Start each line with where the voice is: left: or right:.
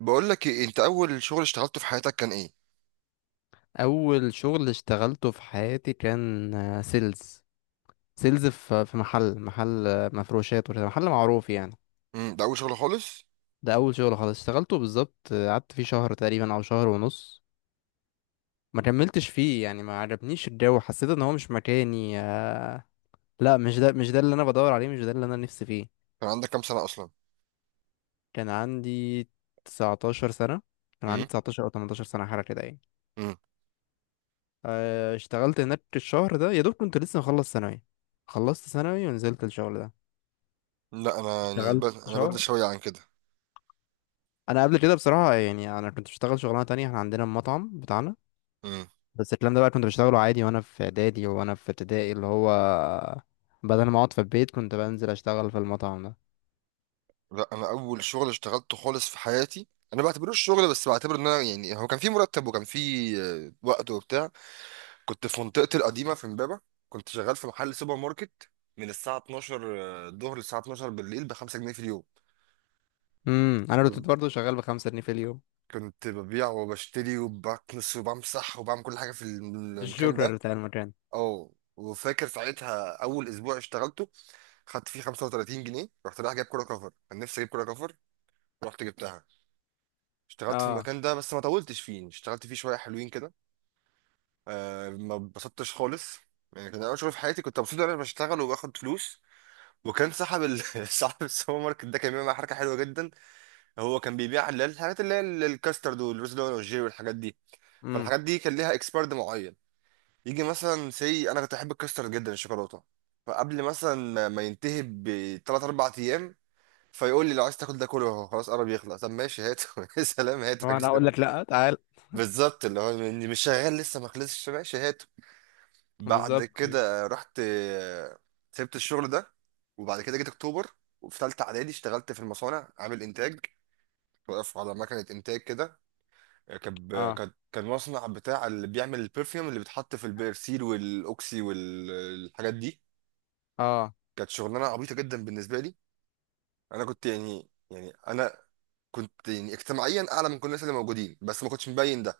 right: بقول لك ايه انت اول شغل اشتغلته في حياتك كان ايه؟
left: اول شغل اشتغلته في حياتي كان سيلز في محل مفروشات وكده، محل معروف يعني.
right: امم. ده اول شغل خالص؟
left: ده اول شغل خالص اشتغلته بالظبط، قعدت فيه شهر تقريبا او شهر ونص. ما كملتش فيه يعني، ما عجبنيش الجو، حسيت ان هو مش مكاني. لا، مش ده اللي انا بدور عليه، مش ده اللي انا نفسي فيه.
right: كان عندك كام سنه اصلا؟
left: كان عندي 19 سنة. كان عندي
right: امم.
left: 19 او 18 سنة حاجة كده يعني.
right: امم.
left: اشتغلت هناك الشهر ده، يا دوب كنت لسه مخلص ثانوي، خلصت ثانوي ونزلت الشغل ده.
right: لا انا يعني
left: اشتغلت
right: انا
left: شهر.
right: بدري شويه عن كده.
left: انا قبل كده بصراحه يعني انا كنت بشتغل شغلانه تانية، احنا عندنا المطعم بتاعنا،
right: امم.
left: بس الكلام ده بقى كنت بشتغله عادي وانا في اعدادي وانا في ابتدائي، اللي هو بدل ما اقعد في البيت كنت بنزل اشتغل في المطعم ده.
right: لا انا اول شغل اشتغلته خالص في حياتي. انا ما بعتبروش شغل، بس بعتبر ان انا يعني هو كان في مرتب وكان في وقت وبتاع. كنت في منطقتي القديمه في امبابه، كنت شغال في محل سوبر ماركت من الساعه 12 الظهر للساعه 12 بالليل، ب 5 جنيه في اليوم.
left: امم، انا كنت
right: كنت
left: برضه شغال بخمسة جنيه في اليوم.
right: كنت ببيع وبشتري وبكنس وبمسح وبعمل كل حاجه في المكان
left: الجوكر
right: ده.
left: بتاع المكان.
right: اه، وفاكر ساعتها اول اسبوع اشتغلته خدت فيه 35 جنيه، رحت رايح جايب كوره كفر، كان نفسي اجيب كوره كفر، رحت جبتها. اشتغلت في
left: اه.
right: المكان ده بس ما طولتش فيه، يعني اشتغلت فيه شويه حلوين كده. ما اتبسطتش خالص، يعني كان اول شغل في حياتي، كنت مبسوط إن انا بشتغل وباخد فلوس. وكان صاحب صاحب السوبر ماركت ده كان بيعمل معايا حركه حلوه جدا. هو كان بيبيع اللي هي الحاجات، اللي هي الكاسترد والرز والجيري والحاجات دي،
left: امم.
right: فالحاجات دي كان ليها اكسبيرد معين. يجي مثلا سي، انا كنت احب الكاسترد جدا، الشوكولاته، فقبل مثلا ما ينتهي بثلاث اربع ايام فيقول لي لو عايز تاكل ده كله اهو خلاص قرب يخلص، طب ماشي هاته. يا سلام، هاته
left: هو انا
right: كده،
left: اقول لك، لا، تعال.
right: بالظبط، اللي هو إني مش شغال لسه ما خلصش، ماشي هاته. بعد
left: بالظبط.
right: كده رحت سبت الشغل ده. وبعد كده جيت اكتوبر، وفي ثالثه اعدادي اشتغلت في المصانع عامل انتاج، واقف على مكنه انتاج كده. كان
left: اه.
right: كان مصنع بتاع اللي بيعمل البرفيوم اللي بيتحط في البيرسيل والاوكسي والحاجات دي.
left: اه.
right: كانت شغلانه عبيطه جدا بالنسبه لي. انا كنت يعني انا كنت يعني اجتماعيا اعلى من كل الناس اللي موجودين، بس ما كنتش مبين ده،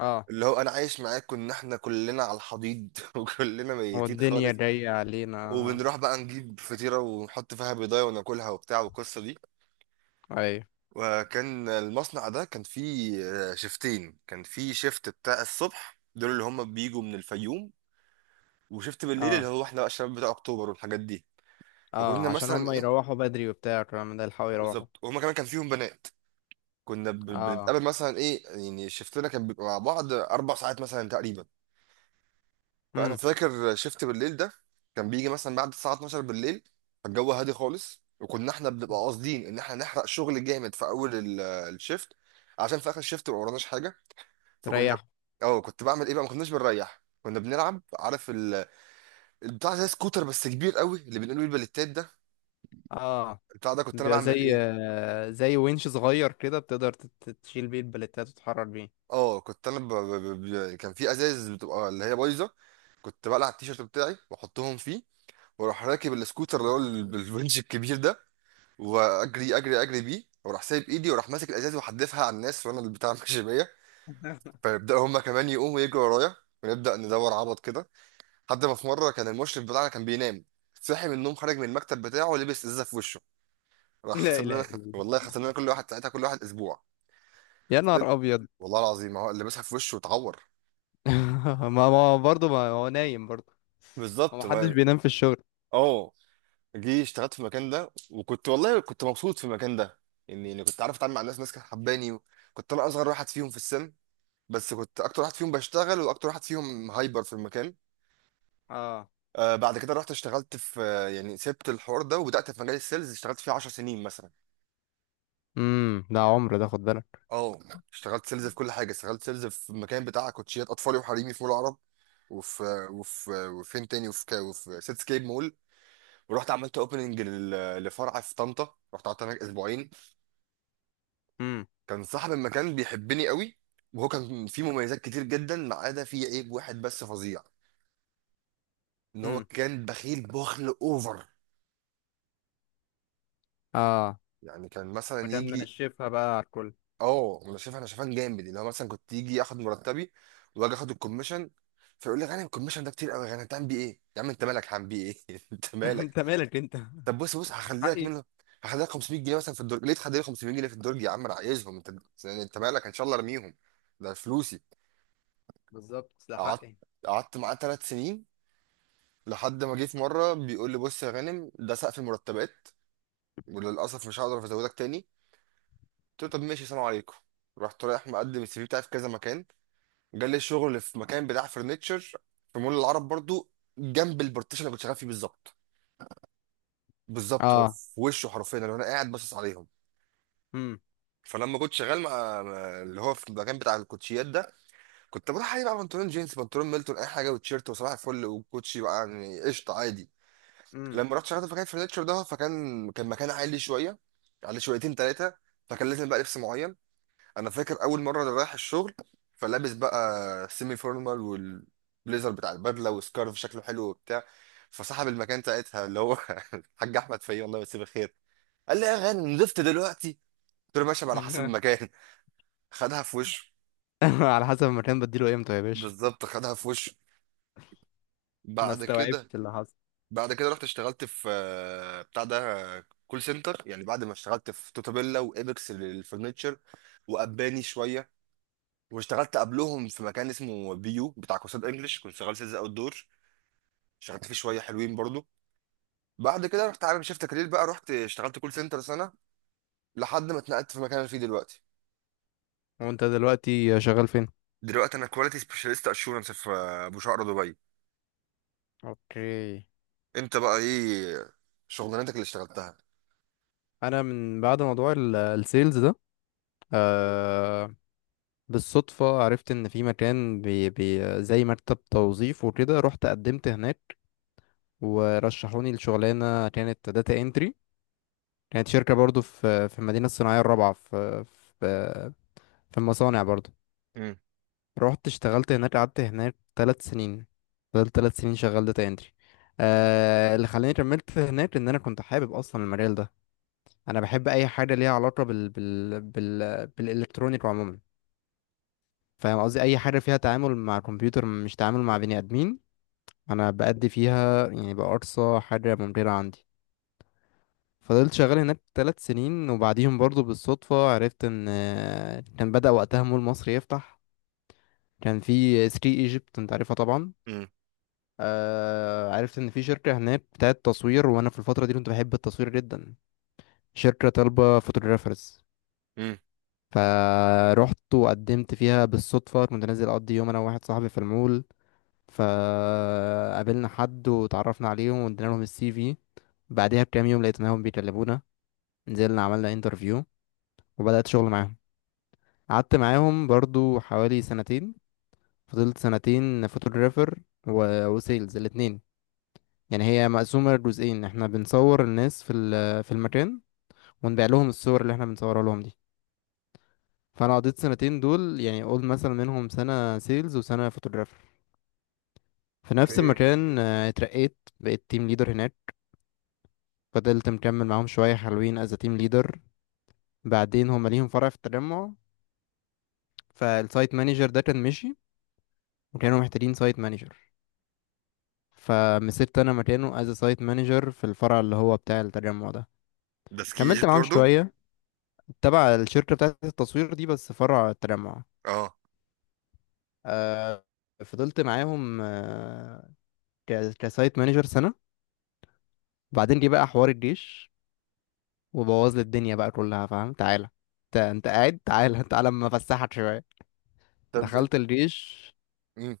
left: اه.
right: اللي هو انا عايش معاكم ان احنا كلنا على الحضيض وكلنا
left: هو
right: ميتين
left: الدنيا
right: خالص.
left: جايه علينا.
right: وبنروح بقى نجيب فطيره ونحط فيها بيضايه وناكلها وبتاع والقصه دي.
left: ايوه.
right: وكان المصنع ده كان فيه شيفتين، كان فيه شيفت بتاع الصبح دول اللي هم بيجوا من الفيوم، وشيفت بالليل اللي
left: اه.
right: هو احنا بقى الشباب بتاع اكتوبر والحاجات دي.
left: اه،
right: فكنا
left: عشان
right: مثلا
left: هم
right: ايه،
left: يروحوا بدري وبتاع الكلام ده يلحقوا يروحوا.
right: بالظبط، وهما كمان كان فيهم بنات، كنا
left: اه.
right: بنتقابل مثلا ايه، يعني شفتنا كان بيبقى مع بعض 4 ساعات مثلا تقريبا. فانا
left: امم.
right: فاكر شفت بالليل ده كان بيجي مثلا بعد الساعه 12 بالليل، فالجو هادي خالص، وكنا احنا بنبقى قاصدين ان احنا نحرق شغل جامد في اول الشيفت، عشان في اخر الشيفت ما وراناش حاجه. فكنا،
left: تريح.
right: اه، كنت بعمل ايه بقى، ما كناش بنريح كنا بنلعب. عارف البتاع، زي سكوتر بس كبير قوي، اللي بنقوله البليتات ده،
left: اه،
right: البتاع ده كنت انا
left: بيبقى زي
right: بعمل ايه؟
left: زي winch صغير كده، بتقدر تشيل بيه البلتات وتحرر بيه.
right: اه، كنت انا كان في ازايز بتبقى اللي هي بايظه، كنت بقلع التيشيرت بتاعي واحطهم فيه، واروح راكب السكوتر اللي هو بالونش الكبير ده، واجري اجري اجري بيه، واروح سايب ايدي، واروح ماسك الازاز وحدفها على الناس وانا اللي بتاع ماشي بيا، فيبداوا هما كمان يقوموا يجروا ورايا، ونبدا ندور عبط كده. لحد ما في مره كان المشرف بتاعنا كان بينام، صحي من النوم، خرج من المكتب بتاعه، لبس ازازه في وشه. راح
left: لا
right: خسرنا
left: اله
right: لنا
left: الا الله.
right: والله خسرنا لنا، كل واحد ساعتها كل واحد اسبوع.
left: يا نهار ابيض.
right: والله العظيم ما هو لبسها في وشه واتعور،
left: ما برضه، ما هو نايم برضه، ما
right: بالظبط
left: محدش
right: ما.
left: بينام في الشغل.
right: اه، جه اشتغلت في المكان ده، وكنت والله كنت مبسوط في المكان ده. يعني كنت عارف اتعامل مع الناس، ناس كانت حباني، كنت انا اصغر واحد فيهم في السن، بس كنت اكتر واحد فيهم بشتغل واكتر واحد فيهم هايبر في المكان.
left: اه.
right: بعد كده رحت اشتغلت في يعني سبت الحوار ده وبدات في مجال السيلز اشتغلت فيه 10 سنين مثلا.
left: امم. ده عمر، ده خد بالك.
right: اه، اشتغلت سيلز في كل حاجه، اشتغلت سيلز في المكان بتاع كوتشيات اطفالي وحريمي في مول العرب، وفي وفين تاني، وفي سيتسكيب مول. ورحت عملت اوبننج لفرع في طنطا، رحت قعدت هناك اسبوعين.
left: امم.
right: كان صاحب المكان بيحبني قوي، وهو كان فيه مميزات كتير جدا، ما عدا فيه عيب واحد بس فظيع، ان هو
left: امم.
right: كان بخيل بخل اوفر.
left: اه.
right: يعني كان مثلا
left: وكان
right: يجي،
left: منشفها بقى على الكل.
right: اه، انا شايفان جامد، اللي هو مثلا كنت يجي ياخد مرتبي، واجي اخد الكوميشن، فيقول لي غانم الكوميشن ده كتير قوي، غانم هتعمل بيه ايه، يا عم انت مالك هعمل بيه ايه انت مالك.
left: انت مالك؟ انت
right: طب بص بص
left: مش
right: هخلي لك
left: حقي.
right: منه، هخلي لك 500 جنيه مثلا في الدرج، ليه تخلي لي 500 جنيه في الدرج، يا عم انا عايزهم انت، يعني انت مالك ان شاء الله ارميهم، ده فلوسي.
left: بالظبط، ده
right: قعدت
left: حقي.
right: قعدت معاه 3 سنين، لحد ما جه في مره بيقول لي بص يا غانم ده سقف المرتبات وللاسف مش هقدر ازودك تاني. قلت له طب ماشي سلام عليكم. رحت رايح مقدم السي في بتاعي في كذا مكان، جالي شغل في مكان بتاع فرنتشر، في مول العرب برضو، جنب البارتيشن اللي كنت شغال فيه بالظبط، بالظبط هو
left: اه.
right: في وشه حرفيا اللي انا قاعد باصص عليهم.
left: امم.
right: فلما كنت شغال مع اللي هو في المكان بتاع الكوتشيات ده، كنت بروح عليه بقى بنطلون جينز، بنطلون ميلتون، اي حاجه وتيشيرت، وصباح الفل، وكوتشي بقى، يعني قشطه عادي.
left: امم.
right: لما رحت شغلت في مكان الفرنتشر ده، فكان مكان عالي شويه، على شويتين ثلاثه، فكان لازم بقى لبس معين. انا فاكر اول مره انا رايح الشغل، فلابس بقى سيمي فورمال والبليزر بتاع البدله وسكارف شكله حلو وبتاع. فصاحب المكان ساعتها اللي هو الحاج احمد فيه الله يمسيه بالخير، قال لي يا غانم نضفت دلوقتي، قلت له ماشي، ما على حسب المكان. خدها في وشه،
left: على حسب المكان، بديله امتى يا باشا؟
right: بالظبط خدها في وشه.
left: ما
right: بعد كده
left: استوعبت اللي حصل.
right: بعد كده رحت اشتغلت في بتاع ده، كول سنتر، يعني بعد ما اشتغلت في توتابيلا وابيكس للفرنتشر، واباني شويه، واشتغلت قبلهم في مكان اسمه بيو بتاع كورسات انجلش كنت شغال سيلز اوت دور، اشتغلت فيه شويه حلوين برضو. بعد كده رحت عامل شيفت كارير بقى، رحت اشتغلت كول سنتر سنه لحد ما اتنقلت في المكان اللي فيه دلوقتي.
left: وانت دلوقتي شغال فين؟
right: دلوقتي انا كواليتي سبيشاليست اشورنس في بوشقرة دبي.
left: اوكي.
right: انت بقى ايه شغلانتك اللي اشتغلتها؟
left: انا من بعد موضوع السيلز ده، آه، بالصدفة عرفت ان في مكان بي بي زي مكتب توظيف وكده، رحت قدمت هناك ورشحوني لشغلانة كانت داتا انتري. كانت شركة برضو في المدينة الصناعية الرابعة، في في المصانع برضو.
right: امم.
left: رحت اشتغلت هناك، قعدت هناك ثلاث سنين. فضلت ثلاث سنين شغال داتا انتري. آه، اللي خلاني كملت هناك ان انا كنت حابب اصلا المجال ده. انا بحب اي حاجة ليها علاقة بالالكترونيك عموما. فاهم قصدي؟ اي حاجه فيها تعامل مع كمبيوتر، مش تعامل مع بني ادمين. انا بأدي فيها يعني بأقصى حاجه ممكنه عندي. فضلت شغال هناك ثلاث سنين، وبعديهم برضو بالصدفه عرفت ان كان بدأ وقتها مول مصر يفتح. كان في 3 ايجيبت، انت عارفها طبعا.
right: امم.
left: آه، عرفت ان في شركه هناك بتاعت تصوير، وانا في الفتره دي كنت بحب التصوير جدا. شركه طالبه فوتوغرافرز،
right: امم.
left: فروحت وقدمت فيها. بالصدفه كنت نازل اقضي يوم انا وواحد صاحبي في المول، فقابلنا حد وتعرفنا عليهم وادينا لهم السي في. بعدها بكام يوم لقيناهم بيكلمونا، نزلنا عملنا انترفيو، وبدأت شغل معاهم. قعدت معاهم برضو حوالي سنتين. فضلت سنتين فوتوغرافر و... وسيلز، الاتنين. يعني هي مقسومة لجزئين، احنا بنصور الناس في في المكان، ونبيع لهم الصور اللي احنا بنصورها لهم دي. فانا قضيت سنتين دول، يعني قول مثلا منهم سنة سيلز وسنة فوتوغرافر في نفس
right: اوكي.
left: المكان. آه، اترقيت، بقيت تيم ليدر هناك. فضلت مكمل معاهم شوية حلوين از تيم ليدر. بعدين هما ليهم فرع في التجمع، فالسايت مانجر ده كان مشي، وكانوا محتاجين سايت مانجر. فمسكت انا مكانه از سايت مانجر في الفرع اللي هو بتاع التجمع ده.
right: ده سكي
left: كملت
right: ايجيبت
left: معاهم
right: برضو؟
left: شوية تبع الشركة بتاعة التصوير دي، بس فرع التجمع.
right: اه.
left: آه، فضلت معاهم كسايت مانجر سنة. بعدين جه بقى حوار الجيش، وبوظ لي الدنيا بقى كلها، فاهم؟ تعالى انت، انت قاعد، تعالى تعالى اما افسحك شوية.
right: طب
left: دخلت الجيش.
right: انت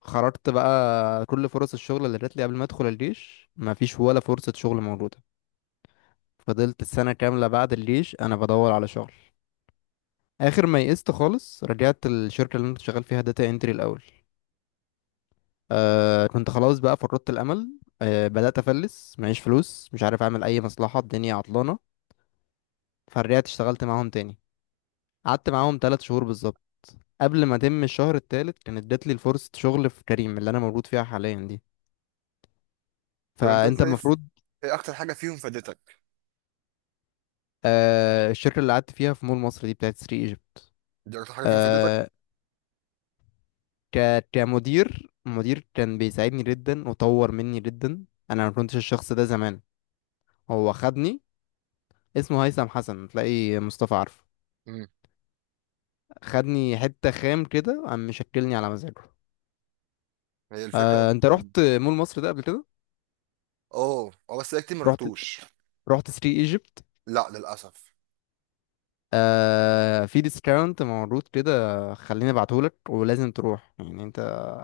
left: خرجت بقى كل فرص الشغل اللي جات لي قبل ما ادخل الجيش مفيش ولا فرصة شغل موجودة. فضلت السنة كاملة بعد الجيش انا بدور على شغل، اخر ما يئست خالص رجعت الشركة اللي انا كنت شغال فيها داتا انتري الاول. آه، كنت خلاص بقى فقدت الامل، آه، بدأت افلس، معيش فلوس، مش عارف اعمل اي مصلحة، الدنيا عطلانة. فرجعت اشتغلت معاهم تاني. قعدت معاهم تلات شهور بالظبط، قبل ما اتم الشهر التالت كانت جات لي فرصة شغل في كريم، اللي انا موجود فيها حاليا دي.
right: طب انت
left: فانت
right: شايف
left: المفروض.
right: ايه اكتر حاجه فيهم فادتك؟
left: آه، الشركة اللي قعدت فيها في مول مصر دي بتاعت سري ايجيبت.
right: دي اكتر حاجه فيهم فادتك؟
left: آه، ك كمدير مدير كان بيساعدني جدا وطور مني جدا. انا ما كنتش الشخص ده زمان، هو خدني. اسمه هيثم حسن، تلاقي مصطفى عارفه.
right: امم.
left: خدني حتة خام كده، قام مشكلني على مزاجه.
right: هي الفكره
left: آه، انت رحت
right: لما.
left: مول مصر ده قبل كده؟
right: اه، اه، بس انا كتير ما
left: رحت
right: رحتوش.
left: رحت سري ايجيبت.
right: لا للاسف.
left: آه، في ديسكاونت موجود كده، خليني ابعتهولك، ولازم تروح يعني انت،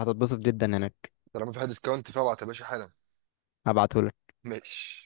left: هتتبسط جدا هناك.
right: طالما في حد ديسكاونت فابعت يا باشا حالا.
left: هبعتهولك.
right: ماشي